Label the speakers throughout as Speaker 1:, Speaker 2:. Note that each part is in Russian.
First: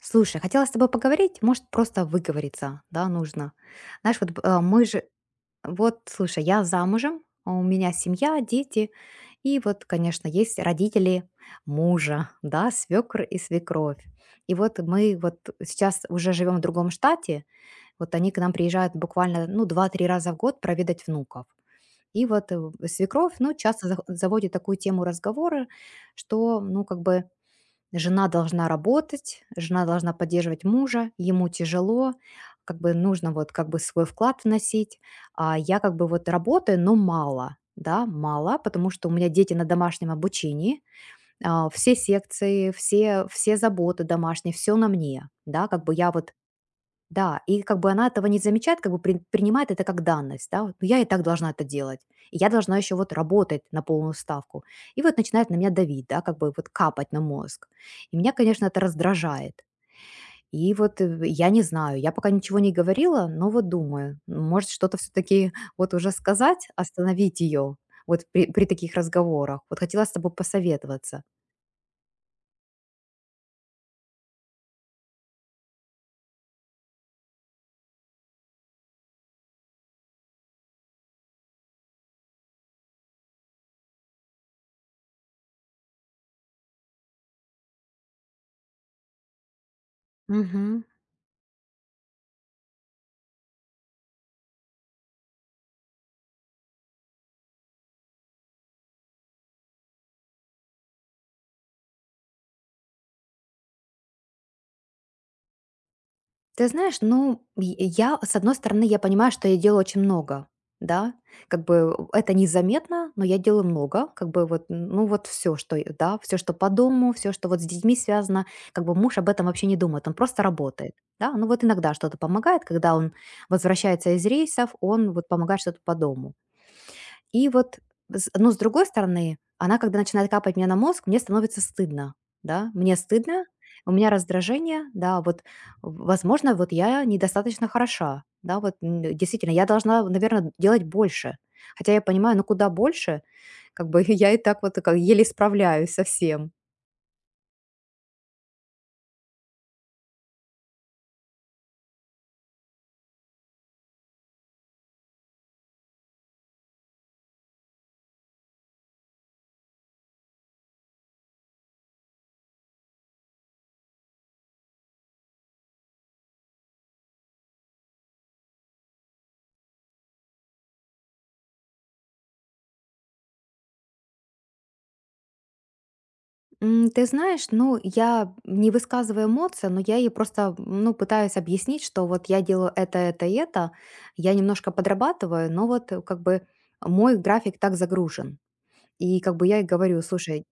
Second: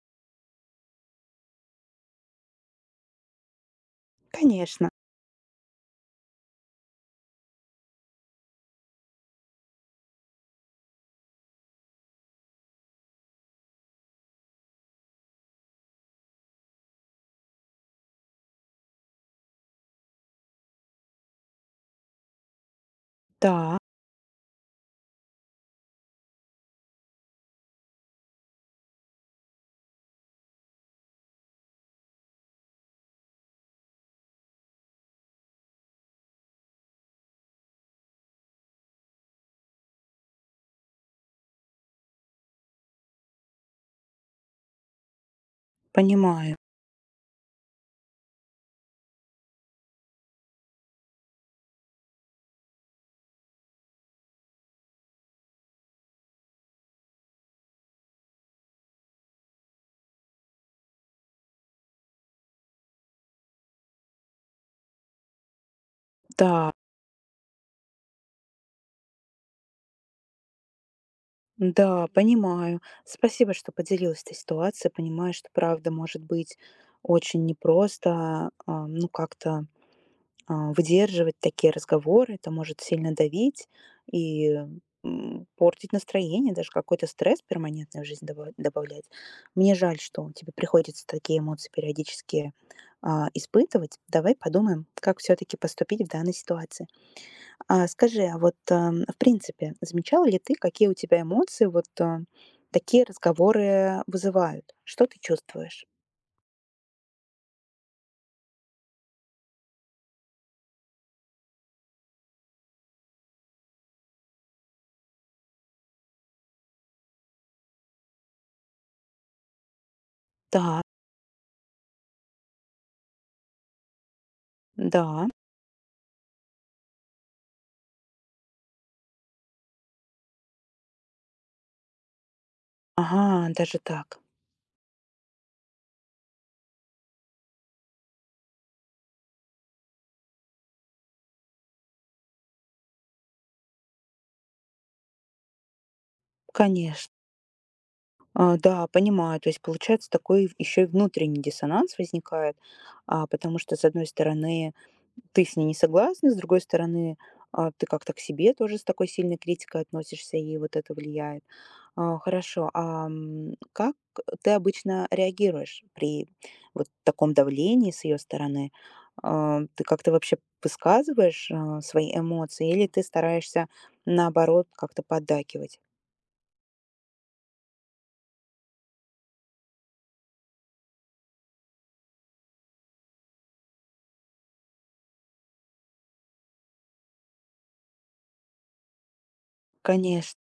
Speaker 1: Слушай, хотела с тобой поговорить, может, просто выговориться, да, нужно. Знаешь, вот мы
Speaker 2: Конечно.
Speaker 1: же, вот, слушай, я замужем, а у меня семья, дети, и вот, конечно, есть родители мужа, да, свекр и свекровь. И вот мы вот сейчас уже живем в другом штате, вот они к нам приезжают буквально, ну, два-три раза в год проведать внуков. И вот свекровь, ну,
Speaker 2: Да,
Speaker 1: часто заводит такую тему разговора, что, ну, как бы, жена должна работать, жена должна поддерживать мужа, ему тяжело, как бы нужно вот как бы свой вклад вносить. А я как бы вот работаю, но мало, да, мало, потому что у меня дети на домашнем обучении, а, все секции, все, все заботы домашние, все на мне, да, как бы я вот
Speaker 2: понимаю.
Speaker 1: да, и как бы она этого не замечает, как бы принимает это как данность, да, вот, ну, я и так должна это делать, и я должна еще вот работать на полную ставку. И вот начинает на меня давить, да, как бы вот капать на мозг. И меня, конечно, это раздражает. И вот я не знаю, я пока ничего не говорила, но вот думаю, ну, может что-то все-таки вот уже сказать,
Speaker 2: Да,
Speaker 1: остановить ее вот при таких разговорах. Вот хотела с тобой посоветоваться.
Speaker 2: да, понимаю. Спасибо, что поделилась этой ситуацией. Понимаю, что правда может быть очень непросто, ну, как-то выдерживать такие разговоры. Это может сильно давить и портить настроение, даже какой-то стресс перманентный в жизнь добавлять. Мне жаль, что тебе
Speaker 1: Мгм.
Speaker 2: приходится такие эмоции периодически испытывать. Давай подумаем, как все-таки поступить в данной ситуации. А скажи, а вот, в принципе, замечала ли ты, какие у тебя эмоции вот, такие разговоры вызывают? Что ты чувствуешь?
Speaker 1: Ты знаешь, ну, и я, с одной стороны, я понимаю, что я делаю очень много, да, как бы это незаметно, но я делаю много, как бы вот, ну вот все, что, да, все, что по дому, все, что вот с детьми связано, как бы муж об этом вообще не думает, он просто
Speaker 2: Да,
Speaker 1: работает, да, ну вот иногда что-то помогает, когда он возвращается из рейсов, он вот
Speaker 2: да.
Speaker 1: помогает что-то по дому, и вот, с ну, с другой стороны, она, когда начинает капать мне на мозг, мне становится стыдно, да, мне стыдно,
Speaker 2: Ага, даже
Speaker 1: у меня
Speaker 2: так.
Speaker 1: раздражение, да, вот, в возможно, вот я недостаточно хороша, да, вот, действительно, я должна, наверное, делать больше. Хотя я понимаю, ну, куда больше, как бы я и так вот как еле справляюсь совсем.
Speaker 2: Конечно. Да, понимаю. То есть получается такой еще и внутренний диссонанс возникает, потому что, с одной стороны, ты с ней не согласна, с другой стороны, ты как-то к себе тоже с такой сильной критикой относишься, и вот это влияет. Хорошо, а как ты обычно реагируешь при вот таком давлении с ее стороны? Ты как-то вообще высказываешь свои эмоции или ты стараешься наоборот как-то поддакивать?
Speaker 1: Ты знаешь, ну, я не высказываю эмоции, но я ей просто, ну, пытаюсь объяснить, что вот я делаю это и это, я немножко подрабатываю, но вот как бы мой график так загружен. И как бы я и говорю,
Speaker 2: Конечно,
Speaker 1: слушайте,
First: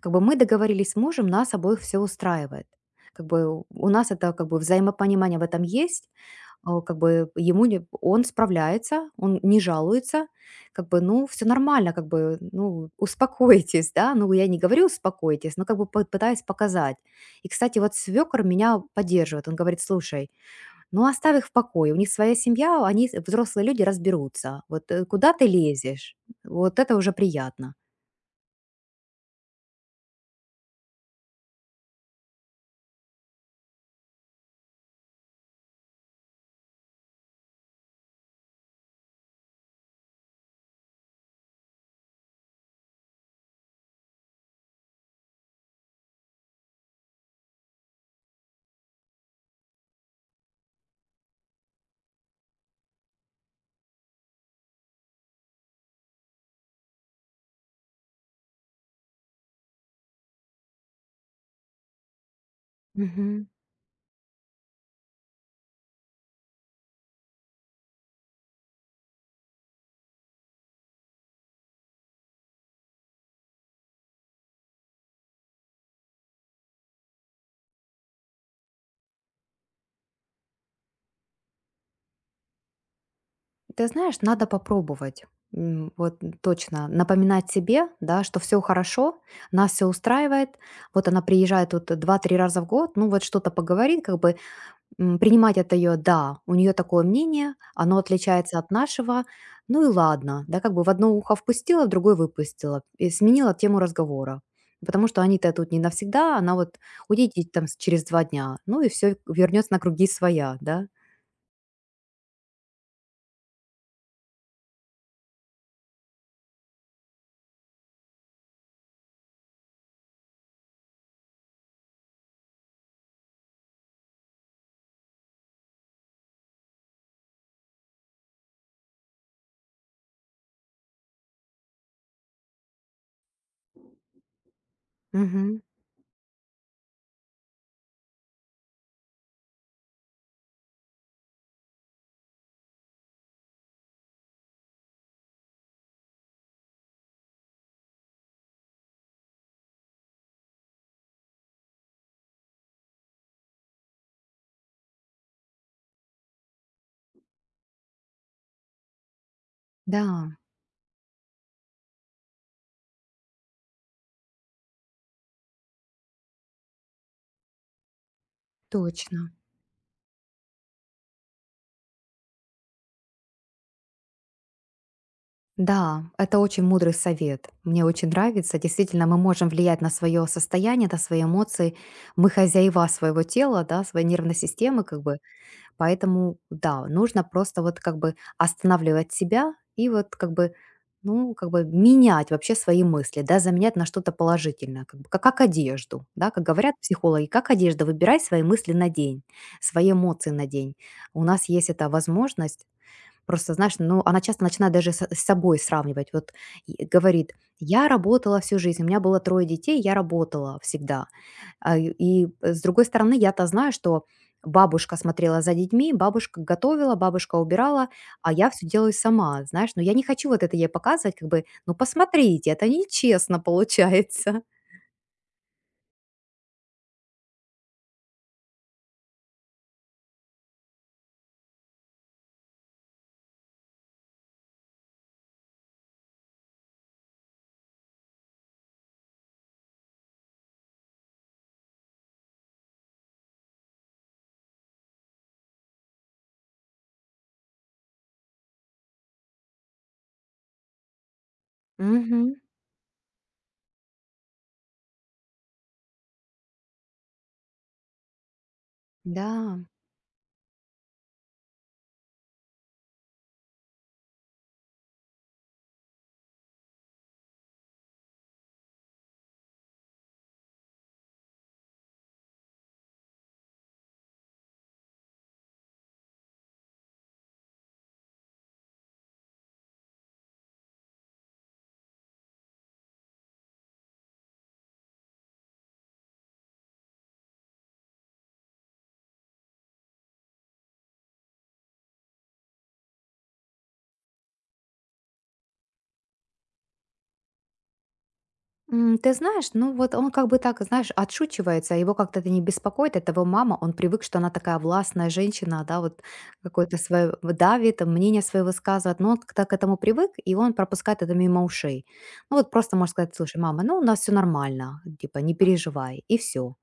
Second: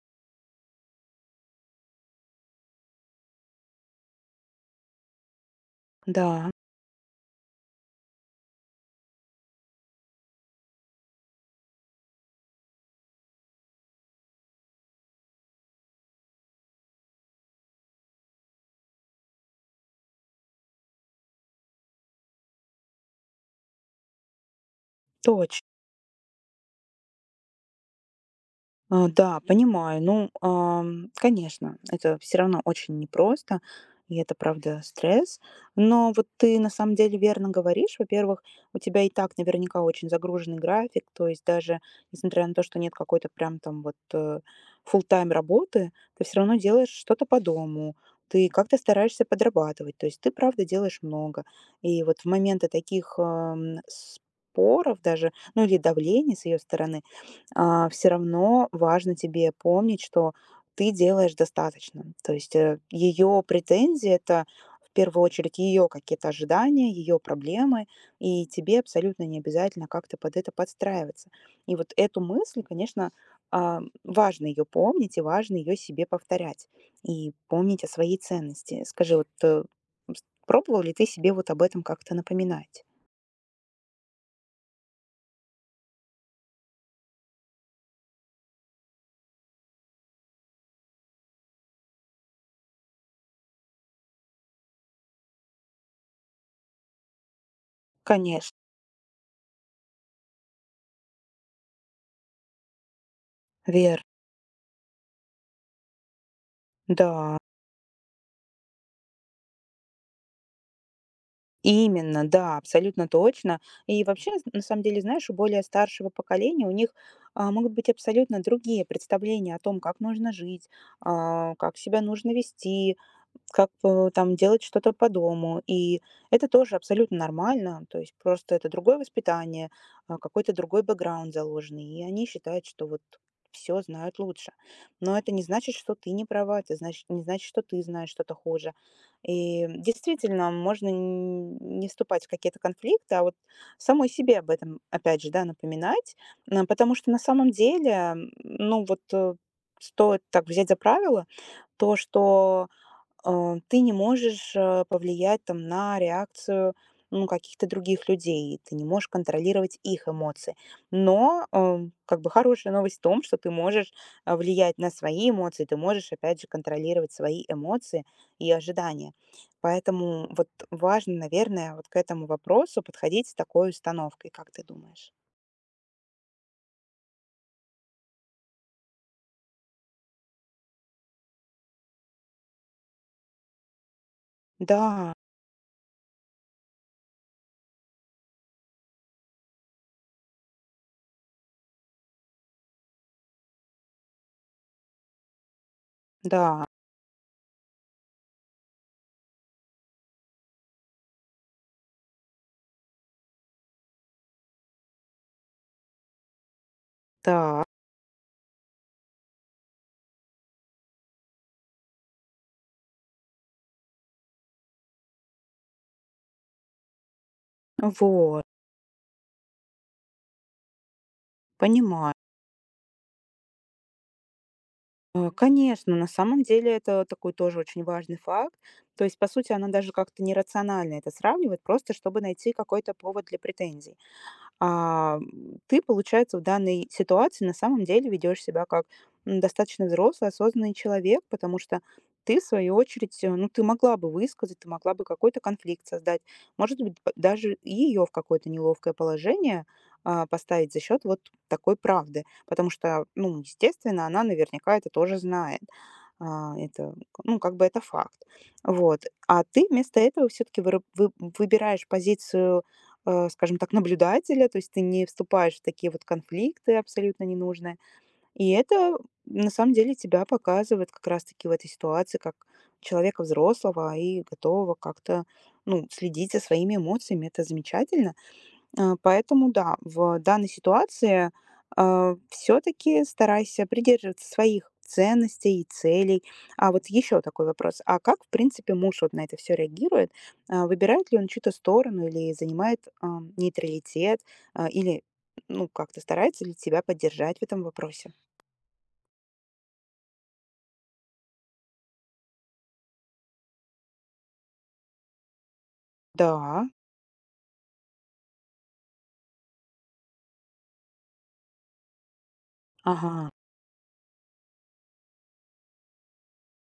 Speaker 1: как бы мы договорились с мужем, нас обоих все устраивает. Как бы у нас это как бы взаимопонимание в этом есть.
Speaker 2: да,
Speaker 1: Как бы ему не он справляется, он не жалуется, как бы, ну, все нормально, как бы, ну, успокойтесь, да. Ну, я не говорю успокойтесь, но как бы пы пытаюсь показать. И, кстати, вот свекор меня поддерживает. Он говорит: «Слушай, ну, оставь их в покое, у них своя семья, они, с взрослые люди, разберутся. Вот, куда ты
Speaker 2: точно.
Speaker 1: лезешь?» Вот это уже приятно.
Speaker 2: Да, понимаю. Ну, конечно, это все равно очень непросто, и это, правда, стресс. Но вот ты на самом деле верно говоришь. Во-первых, у тебя и так наверняка очень загруженный график, то есть даже несмотря на то, что нет какой-то прям там вот full-time работы, ты все равно делаешь что-то по дому, ты как-то стараешься подрабатывать, то есть ты, правда, делаешь много. И вот в моменты таких споров даже, ну или давления с ее стороны, все равно важно тебе помнить, что ты делаешь достаточно. То есть ее претензии — это в первую очередь ее какие-то ожидания, ее проблемы, и тебе абсолютно не обязательно как-то под это подстраиваться. И вот эту мысль, конечно, важно ее помнить и важно ее себе повторять и помнить о своей ценности. Скажи, вот пробовал ли ты себе вот об этом как-то напоминать?
Speaker 1: Ты знаешь, надо попробовать. Вот точно напоминать себе, да, что все хорошо, нас все устраивает. Вот она приезжает тут два-три раза в год, ну вот что-то поговорит, как бы принимать это ее, да, у нее такое мнение, оно
Speaker 2: Конечно,
Speaker 1: отличается от нашего, ну и ладно, да, как бы в одно ухо впустила, в другое выпустила, и сменила тему
Speaker 2: верно.
Speaker 1: разговора. Потому что они-то тут не навсегда, она вот
Speaker 2: Да,
Speaker 1: уедет там через два дня, ну и все вернется на круги своя, да.
Speaker 2: именно, да, абсолютно точно. И вообще, на самом деле, знаешь, у более старшего поколения у них могут быть абсолютно другие представления о том, как нужно жить, как себя нужно вести, как там делать что-то по дому. И это тоже абсолютно нормально. То есть просто это другое воспитание, какой-то другой бэкграунд заложенный. И они считают, что вот все знают лучше. Но это не
Speaker 1: Мгм.
Speaker 2: значит, что ты не права, это значит, не значит, что ты знаешь что-то хуже. И действительно, можно н не вступать в какие-то конфликты, а вот самой себе об этом, опять же, да, напоминать. Потому что на самом деле, ну вот, стоит так взять за правило то, что ты не можешь повлиять там на реакцию ну, каких-то других людей, ты не можешь контролировать
Speaker 1: Да,
Speaker 2: их эмоции. Но как бы хорошая новость в том, что ты можешь влиять на свои эмоции, ты можешь, опять же, контролировать свои эмоции и ожидания.
Speaker 1: точно.
Speaker 2: Поэтому вот важно, наверное, вот к этому вопросу подходить с такой установкой, как ты думаешь?
Speaker 1: Да, это очень мудрый совет. Мне очень нравится. Действительно, мы можем влиять на свое состояние, на свои эмоции. Мы хозяева своего тела, да, своей нервной системы, как
Speaker 2: Да,
Speaker 1: бы. Поэтому, да, нужно просто вот как бы останавливать себя и вот как бы, ну, как бы менять вообще свои мысли, да, заменять на что-то положительное, как бы, как одежду, да, как
Speaker 2: да,
Speaker 1: говорят психологи, как одежда, выбирай свои мысли на день, свои эмоции на день. У нас есть эта возможность. Просто, знаешь, ну, она часто начинает даже с собой сравнивать. Вот и говорит:
Speaker 2: да,
Speaker 1: «Я работала всю жизнь, у меня было трое детей, я работала всегда». А, и, с другой стороны, я-то знаю, что бабушка смотрела за детьми, бабушка готовила, бабушка убирала, а
Speaker 2: вот,
Speaker 1: я все делаю сама, знаешь. Но я не хочу вот это ей показывать, как бы: «Ну,
Speaker 2: понимаю.
Speaker 1: посмотрите, это нечестно получается».
Speaker 2: Конечно, на самом деле это такой тоже очень важный факт. То есть, по сути, она даже как-то нерационально это сравнивает, просто чтобы найти какой-то повод для претензий. Ты, получается, в данной ситуации на самом деле ведешь себя как достаточно взрослый, осознанный человек, потому что ты, в свою очередь, ну, ты могла бы высказать, ты могла бы какой-то конфликт создать, может быть, даже и ее в какое-то неловкое положение поставить за счет вот такой правды,
Speaker 1: Мгм.
Speaker 2: потому что, ну, естественно, она наверняка это тоже знает. Это, ну, как бы это факт. Вот. А
Speaker 1: Да.
Speaker 2: ты вместо этого все-таки выбираешь позицию скажем так, наблюдателя, то есть ты не вступаешь в такие вот конфликты абсолютно ненужные. И это на самом деле тебя показывает как раз-таки в этой ситуации как человека взрослого и готового как-то ну, следить за своими эмоциями. Это замечательно. Поэтому да, в данной ситуации, все таки старайся придерживаться своих ценностей и целей. А вот еще такой вопрос: а как, в принципе, муж вот на это все реагирует? Выбирает ли он чью-то сторону или занимает, нейтралитет, или, ну, как-то старается ли тебя поддержать в этом вопросе?
Speaker 1: Ты знаешь, ну вот он как бы так, знаешь, отшучивается, его как-то это не беспокоит, это его мама, он привык, что она такая властная женщина, да, вот
Speaker 2: Да,
Speaker 1: какое-то свое давит, мнение свое высказывает, но он как-то к этому привык, и он пропускает это мимо ушей. Ну вот просто можно сказать,
Speaker 2: ага.
Speaker 1: слушай, мама, ну у нас все нормально, типа не переживай, и все.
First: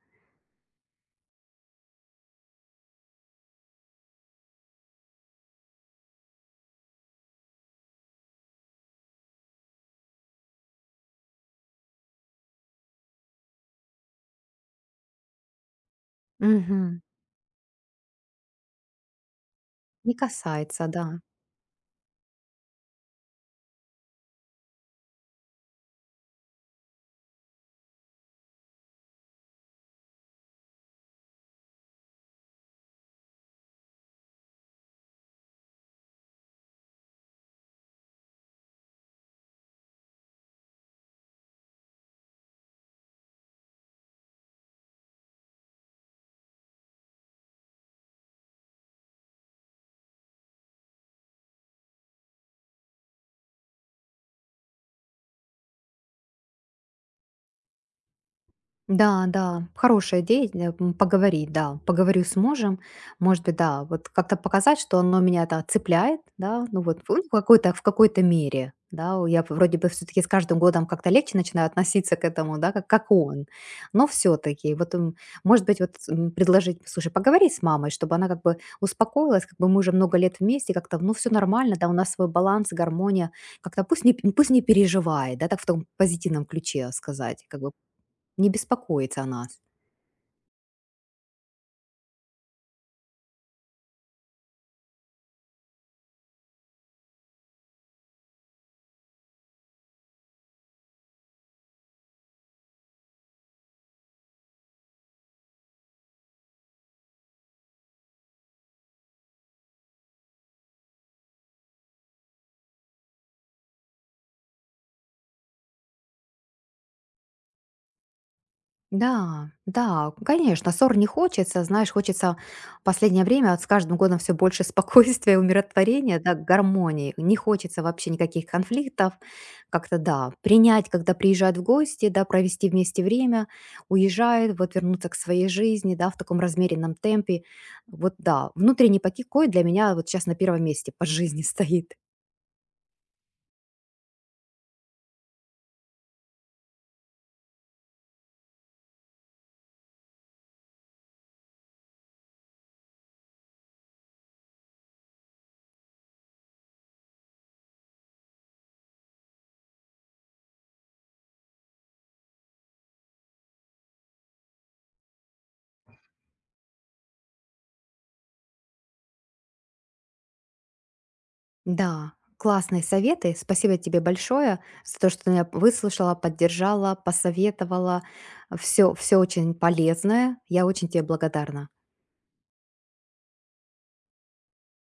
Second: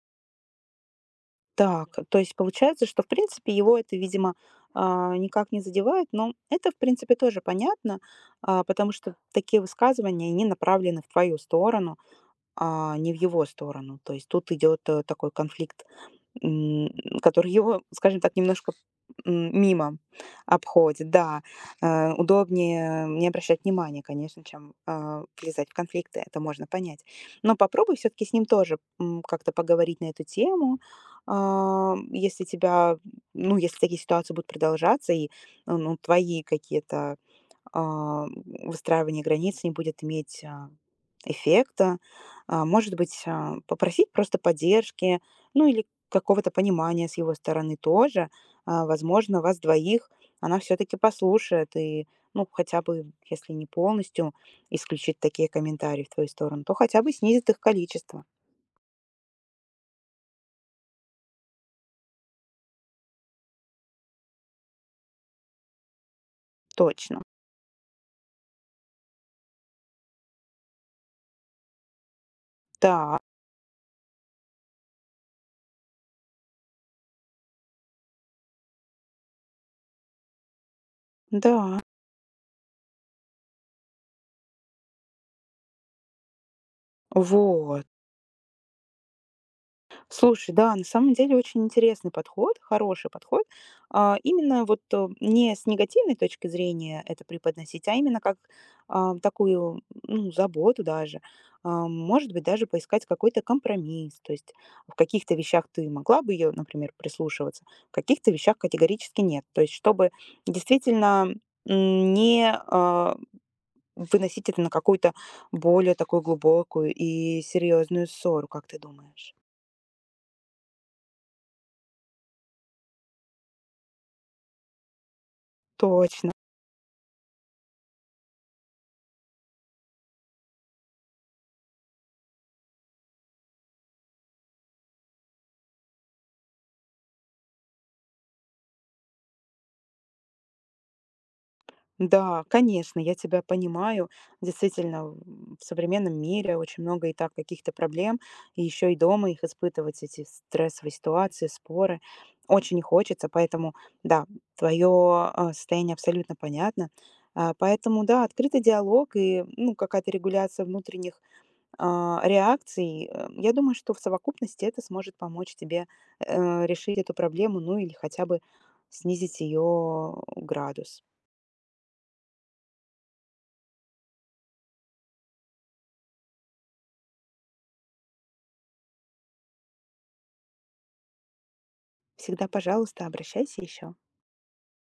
Speaker 2: Так, то есть получается, что в принципе его это, видимо, никак не задевает, но это в принципе тоже понятно, потому что такие высказывания, они направлены в твою сторону, а не в его сторону. То есть тут идет такой конфликт, М,
Speaker 1: Мгм.
Speaker 2: который его, скажем так, немножко, мимо
Speaker 1: Не касается,
Speaker 2: обходит.
Speaker 1: да.
Speaker 2: Да, удобнее не обращать внимания, конечно, чем, влезать в конфликты, это можно понять. Но попробуй все таки с ним тоже, как-то поговорить на эту тему. Если тебя, ну, если такие ситуации будут продолжаться и, ну, твои какие-то а, выстраивание границ не будет иметь эффекта. Может быть, попросить просто поддержки, ну или какого-то понимания с его стороны тоже. Возможно, вас двоих она все-таки послушает и, ну, хотя бы, если не полностью исключить такие комментарии в твою сторону, то хотя бы снизит их количество.
Speaker 1: Да, да, хорошая идея, поговорить, да, поговорю с мужем, может быть, да, вот как-то показать, что оно меня да, цепляет, да, ну вот
Speaker 2: Точно.
Speaker 1: ну, в какой-то мере, да, я вроде бы все-таки с каждым годом как-то легче начинаю относиться к этому, да, как
Speaker 2: Да,
Speaker 1: он, но все-таки, вот, может быть, вот предложить, слушай, поговори с мамой, чтобы она как бы успокоилась, как бы мы уже много лет вместе, как-то, ну, все нормально,
Speaker 2: да.
Speaker 1: да, у нас свой баланс, гармония, как-то пусть не переживает, да, так в том позитивном ключе сказать, как бы
Speaker 2: Вот.
Speaker 1: не беспокоить о нас.
Speaker 2: Слушай, да, на самом деле очень интересный подход, хороший подход. Именно вот не с негативной точки зрения это преподносить, а именно как такую ну, заботу даже. Может быть, даже поискать какой-то компромисс. То есть в каких-то вещах ты могла бы ее, например, прислушиваться, в каких-то вещах категорически нет. То есть чтобы действительно не выносить это на какую-то более такую глубокую и серьезную ссору, как ты думаешь?
Speaker 1: Да, да, конечно, ссор не хочется. Знаешь, хочется в последнее время вот с каждым годом все больше спокойствия, умиротворения,
Speaker 2: Точно.
Speaker 1: да, гармонии. Не хочется вообще никаких конфликтов. Как-то, да, принять, когда приезжают в гости, да, провести вместе время, уезжают, вот вернуться к своей жизни, да, в таком размеренном темпе. Вот да, внутренний покой для меня вот сейчас на первом месте по жизни стоит.
Speaker 2: Да, конечно, я тебя понимаю. Действительно, в современном мире очень много и так каких-то проблем, и еще и дома их испытывать, эти стрессовые ситуации, споры. Очень не хочется, поэтому, да, твое состояние абсолютно понятно. Поэтому, да, открытый диалог и ну, какая-то регуляция внутренних реакций, я думаю, что в совокупности это сможет помочь тебе решить эту проблему, ну или хотя бы снизить ее градус.
Speaker 1: Да, классные советы. Спасибо тебе большое за то, что ты меня выслушала, поддержала, посоветовала. Все, все очень полезное. Я очень тебе благодарна.
Speaker 2: Всегда, пожалуйста, обращайся еще.